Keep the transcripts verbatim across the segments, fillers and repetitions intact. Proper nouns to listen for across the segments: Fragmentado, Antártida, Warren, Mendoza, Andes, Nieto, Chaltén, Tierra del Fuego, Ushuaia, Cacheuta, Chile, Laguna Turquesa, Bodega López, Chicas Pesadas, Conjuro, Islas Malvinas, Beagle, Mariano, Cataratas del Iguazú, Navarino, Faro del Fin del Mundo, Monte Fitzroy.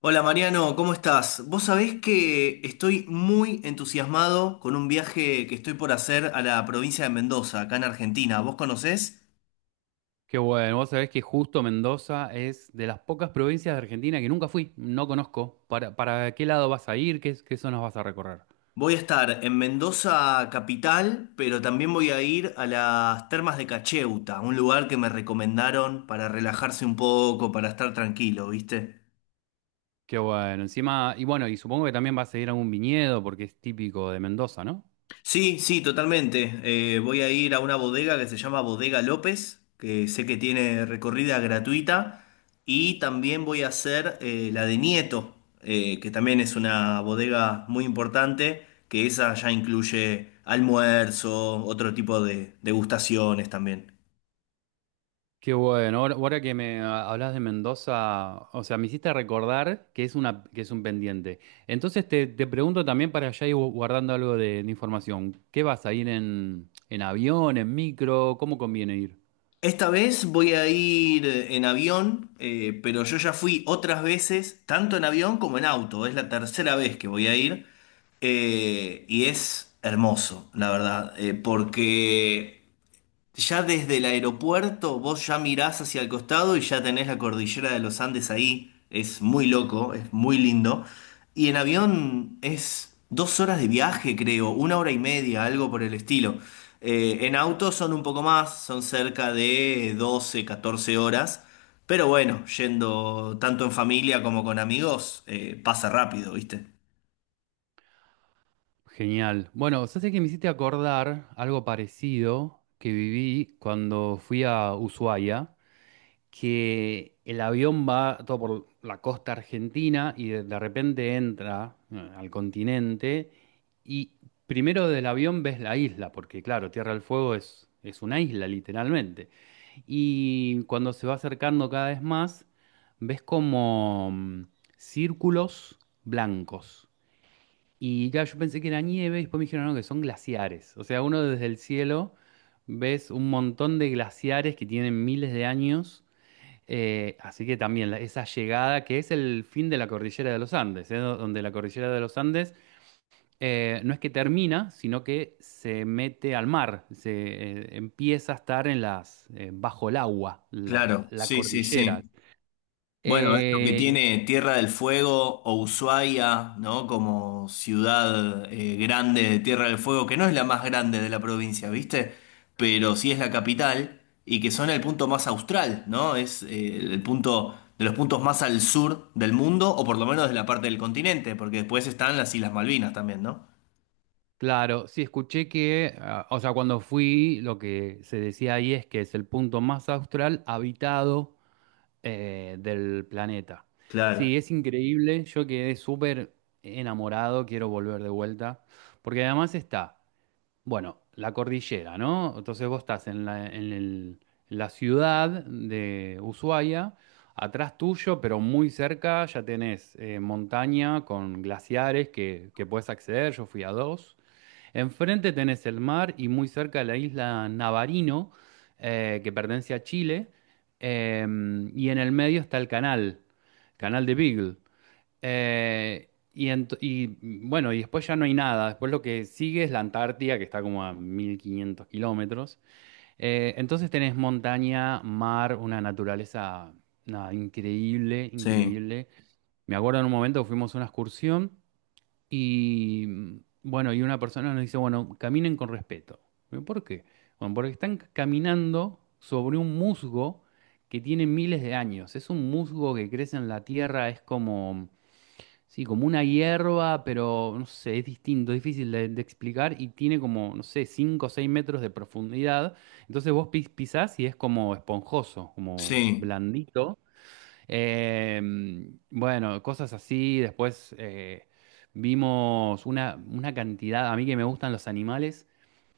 Hola Mariano, ¿cómo estás? Vos sabés que estoy muy entusiasmado con un viaje que estoy por hacer a la provincia de Mendoza, acá en Argentina. ¿Vos conocés? Qué bueno, vos sabés que justo Mendoza es de las pocas provincias de Argentina que nunca fui, no conozco. ¿Para, para qué lado vas a ir? ¿Qué, qué zonas vas a recorrer? Voy a estar en Mendoza capital, pero también voy a ir a las termas de Cacheuta, un lugar que me recomendaron para relajarse un poco, para estar tranquilo, ¿viste? Qué bueno, encima, y bueno, y supongo que también vas a ir a un viñedo porque es típico de Mendoza, ¿no? Sí, sí, totalmente. Eh, voy a ir a una bodega que se llama Bodega López, que sé que tiene recorrida gratuita, y también voy a hacer eh, la de Nieto, eh, que también es una bodega muy importante, que esa ya incluye almuerzo, otro tipo de degustaciones también. Qué bueno, ahora, ahora que me ah, hablas de Mendoza, o sea, me hiciste recordar que es una, que es un pendiente. Entonces te, te pregunto también para allá ir gu- guardando algo de, de información. ¿Qué vas a ir en, en avión, en micro? ¿Cómo conviene ir? Esta vez voy a ir en avión, eh, pero yo ya fui otras veces, tanto en avión como en auto. Es la tercera vez que voy a ir eh, y es hermoso, la verdad, eh, porque ya desde el aeropuerto vos ya mirás hacia el costado y ya tenés la cordillera de los Andes ahí. Es muy loco, es muy lindo. Y en avión es dos horas de viaje, creo, una hora y media, algo por el estilo. Eh, en auto son un poco más, son cerca de doce, catorce horas. Pero bueno, yendo tanto en familia como con amigos, eh, pasa rápido, ¿viste? Genial. Bueno, sé que me hiciste acordar algo parecido que viví cuando fui a Ushuaia, que el avión va todo por la costa argentina y de, de repente entra eh, al continente y primero del avión ves la isla, porque claro, Tierra del Fuego es, es una isla literalmente. Y cuando se va acercando cada vez más, ves como mm, círculos blancos y claro, yo pensé que era nieve y después me dijeron, no, que son glaciares. O sea, uno desde el cielo ves un montón de glaciares que tienen miles de años. Eh, así que también la- esa llegada que es el fin de la cordillera de los Andes, eh, do- donde la cordillera de los Andes eh, no es que termina, sino que se mete al mar, se eh, empieza a estar en las, eh, bajo el agua, la, Claro, la sí, sí, cordillera. sí. Bueno, es lo que Eh, tiene Tierra del Fuego o Ushuaia, ¿no? Como ciudad eh, grande de Tierra del Fuego, que no es la más grande de la provincia, ¿viste? Pero sí es la capital y que son el punto más austral, ¿no? Es eh, el punto de los puntos más al sur del mundo, o por lo menos de la parte del continente, porque después están las Islas Malvinas también, ¿no? Claro, sí, escuché que, ah, o sea, cuando fui, lo que se decía ahí es que es el punto más austral habitado eh, del planeta. Claro, Sí, es increíble, yo quedé súper enamorado, quiero volver de vuelta, porque además está, bueno, la cordillera, ¿no? Entonces vos estás en la, en el- en la ciudad de Ushuaia, atrás tuyo, pero muy cerca ya tenés eh, montaña con glaciares que, que puedes acceder, yo fui a dos. Enfrente tenés el mar y muy cerca la isla Navarino, eh, que pertenece a Chile, em, y en el medio está el canal, canal de Beagle. Eh, y, ent- y, bueno, y después ya no hay nada, después lo que sigue es la Antártida, que está como a mil quinientos kilómetros. Eh, entonces tenés montaña, mar, una naturaleza nada, increíble, sí, increíble. Me acuerdo en un momento que fuimos a una excursión. Y mm, bueno, y una persona nos dice, bueno, caminen con respeto. ¿Pero ¿Por qué? Bueno, porque están caminando sobre un musgo que tiene miles de años. Es un musgo que crece en la tierra, es como, sí, como una hierba, pero no sé, es distinto, difícil de, de explicar y tiene como, no sé, cinco o seis metros de profundidad. Entonces vos pis- pisás y es como esponjoso, como sí, blandito. Eh, bueno, cosas así. Después eh, vimos una, una cantidad, a mí que me gustan los animales,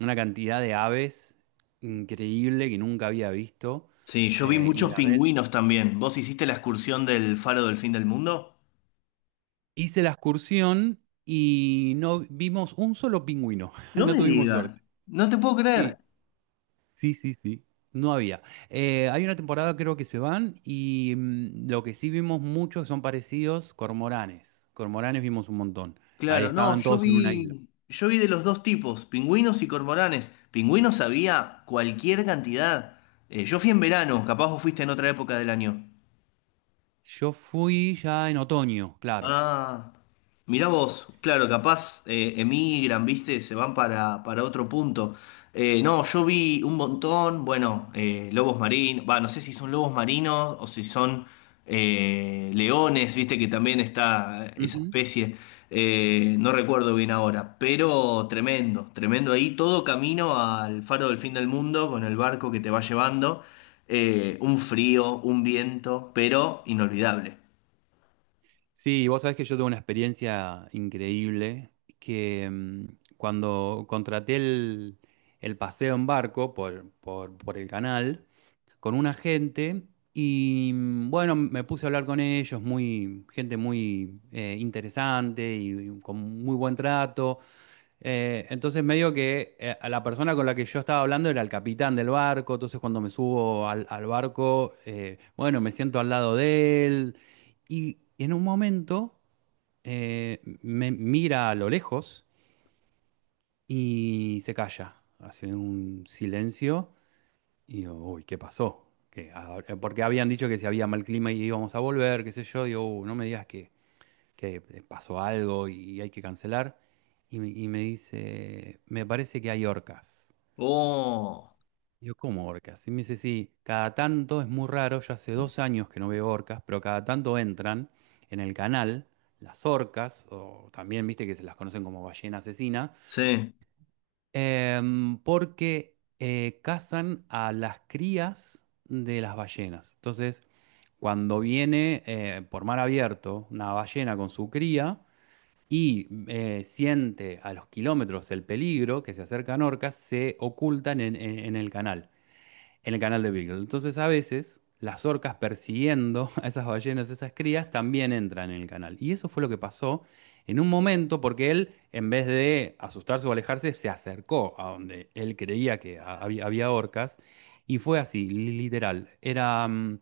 una cantidad de aves increíble que nunca había visto. sí. Yo vi eh, Y muchos la vez pingüinos también. ¿Vos hiciste la excursión del Faro del Fin del Mundo? hice la excursión y no vimos un solo pingüino. No No me tuvimos digas, suerte. no te puedo Sí, creer. sí, sí, sí. No había. Eh, hay una temporada creo que se van y mm, lo que sí vimos muchos son parecidos, cormoranes. Cormoranes vimos un montón. Ahí Claro, no, estaban yo todos en una isla. vi, yo vi de los dos tipos, pingüinos y cormoranes. Pingüinos había cualquier cantidad. Eh, yo fui en verano, capaz vos fuiste en otra época del año. Yo fui ya en otoño, claro. Ah, mirá vos, claro, capaz eh, emigran, viste, se van para, para otro punto. Eh, no, yo vi un montón, bueno, eh, lobos marinos, va, no sé si son lobos marinos o si son eh, leones, viste que también está esa Ujú. especie, eh, no recuerdo bien ahora, pero tremendo, tremendo ahí, todo camino al faro del fin del mundo con el barco que te va llevando, eh, un frío, un viento, pero inolvidable. Sí, vos sabés que yo tuve una experiencia increíble que mm, cuando contraté el, el paseo en barco por, por, por el canal, con una gente y mm, bueno, me puse a hablar con ellos, muy, gente muy eh, interesante y, y con muy buen trato. Eh, entonces medio que eh, a la persona con la que yo estaba hablando era el capitán del barco, entonces cuando me subo al, al barco, eh, bueno, me siento al lado de él y en un momento eh, me mira a lo lejos y se calla, hace un silencio. Y digo, uy, ¿qué pasó? Que ahora- eh, porque habían dicho que si había mal clima y íbamos a volver, qué sé yo, digo, "Uh, no me digas que, que pasó algo y hay que cancelar". Y me, y me dice, me parece que hay orcas. Oh. Digo, ¿cómo orcas? Y me dice, sí, cada tanto es muy raro, ya hace dos años que no veo orcas, pero cada tanto entran en el canal las orcas, o también viste que se las conocen como ballena asesina. Sí, Em, porque eh, cazan a las crías de las ballenas. Entonces, cuando viene eh, por mar abierto una ballena con su cría y eh, siente a los kilómetros el peligro que se acercan orcas, se ocultan en, en- en el canal en el canal de Beagle. Entonces, a veces, las orcas persiguiendo a esas ballenas, esas crías, también entran en el canal. Y eso fue lo que pasó en un momento, porque él, en vez de asustarse o alejarse, se acercó a donde él creía que había, había orcas. Y fue así, li- literal. Era mm,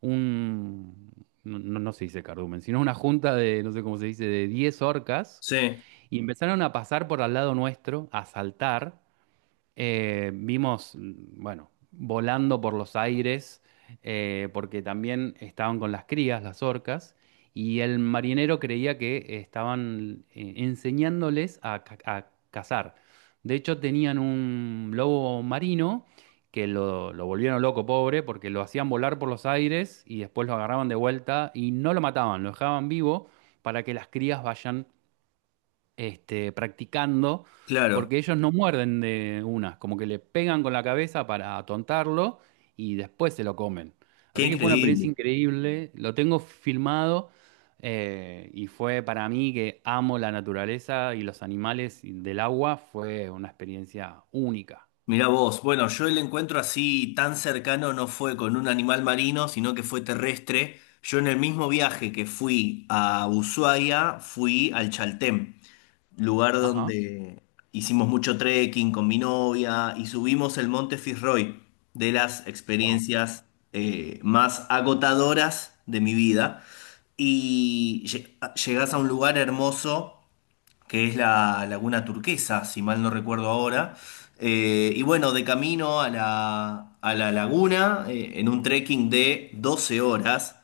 un... No, no- no se dice cardumen, sino una junta de, no sé cómo se dice, de diez orcas, sí, y empezaron a pasar por al lado nuestro, a saltar, eh, vimos, mm, bueno, volando por los aires, eh, porque también estaban con las crías, las orcas, y el marinero creía que estaban eh, enseñándoles a, ca- a cazar. De hecho, tenían un lobo marino que lo, lo volvieron loco, pobre, porque lo hacían volar por los aires y después lo agarraban de vuelta y no lo mataban, lo dejaban vivo para que las crías vayan este, practicando, claro. porque ellos no muerden de una, como que le pegan con la cabeza para atontarlo y después se lo comen. Qué Así que fue una experiencia increíble. increíble, lo tengo filmado eh, y fue para mí que amo la naturaleza y los animales y del agua, fue una experiencia única. Mirá vos. Bueno, yo el encuentro así tan cercano no fue con un animal marino, sino que fue terrestre. Yo en el mismo viaje que fui a Ushuaia, fui al Chaltén, lugar Ajá. donde hicimos mucho trekking con mi novia y subimos el Monte Fitzroy, de las Wow. experiencias eh, más agotadoras de mi vida. Y lle- llegas a un lugar hermoso que es la Laguna Turquesa, si mal no recuerdo ahora. Eh, y bueno, de camino a la, a la laguna, eh, en un trekking de doce horas,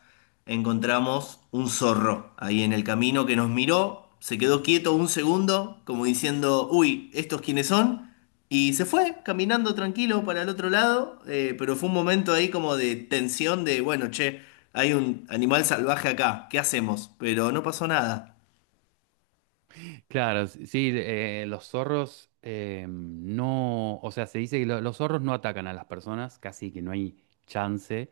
encontramos un zorro ahí en el camino que nos miró, se quedó quieto un segundo, como diciendo, uy, ¿estos quiénes son? Y se fue caminando tranquilo para el otro lado, eh, pero fue un momento ahí como de tensión de, bueno, che, hay un animal salvaje acá, ¿qué hacemos? Pero no pasó nada. Claro, s- sí, eh, los zorros eh, no, o sea, se dice que lo- los zorros no atacan a las personas, casi que no hay chance.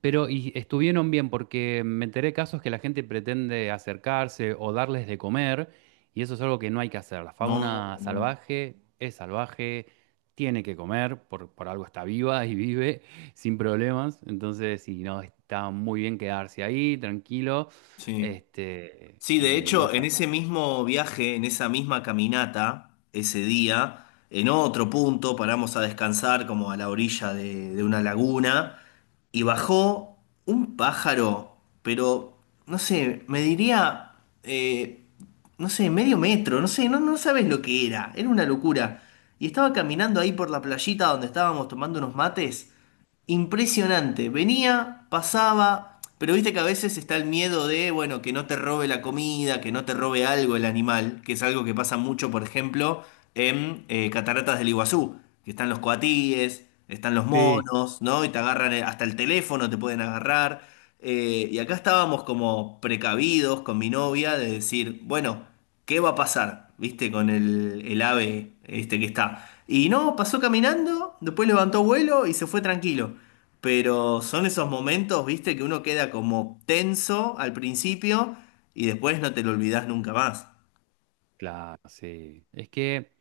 Pero y estuvieron bien porque me enteré de casos que la gente pretende acercarse o darles de comer y eso es algo que no hay que hacer. La No, fauna no. salvaje es salvaje, tiene que comer, por, por algo está viva y vive sin problemas. Entonces, sí, no, está muy bien quedarse ahí, tranquilo, Sí. este, Sí, de y no hecho, hacer en ese nada. mismo viaje, en esa misma caminata, ese día, en otro punto paramos a descansar como a la orilla de, de una laguna y bajó un pájaro, pero no sé, me diría, eh, no sé, medio metro, no sé, no, no sabes lo que era, era una locura. Y estaba caminando ahí por la playita donde estábamos tomando unos mates. Impresionante. Venía, pasaba, pero viste que a veces está el miedo de, bueno, que no te robe la comida, que no te robe algo el animal, que es algo que pasa mucho, por ejemplo, en eh, Cataratas del Iguazú, que están los coatíes, están los Sí. monos, ¿no? Y te agarran eh, hasta el teléfono, te pueden agarrar. Eh, y acá estábamos como precavidos con mi novia de decir, bueno, ¿qué va a pasar? ¿Viste? Con el, el ave este que está. Y no, pasó caminando, después levantó vuelo y se fue tranquilo. Pero son esos momentos, ¿viste? Que uno queda como tenso al principio y después no te lo olvidás nunca más. Claro, sí. Es que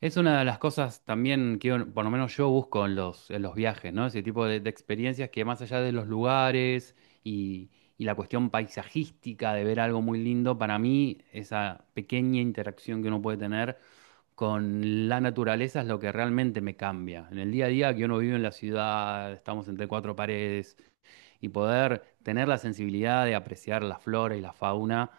es una de las cosas también que uno- por lo menos yo busco en los, en los viajes, ¿no? Ese tipo de, de experiencias que más allá de los lugares y, y la cuestión paisajística de ver algo muy lindo, para mí esa pequeña interacción que uno puede tener con la naturaleza es lo que realmente me cambia. En el día a día que uno vive en la ciudad, estamos entre cuatro paredes, y poder tener la sensibilidad de apreciar la flora y la fauna,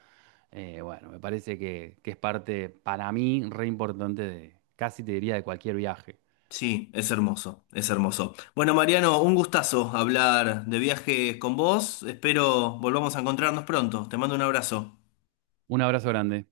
eh, bueno, me parece que, que es parte para mí re importante de, casi te diría, de cualquier viaje. Sí, es hermoso, es hermoso. Bueno, Mariano, un gustazo hablar de viajes con vos. Espero volvamos a encontrarnos pronto. Te mando un abrazo. Un abrazo grande.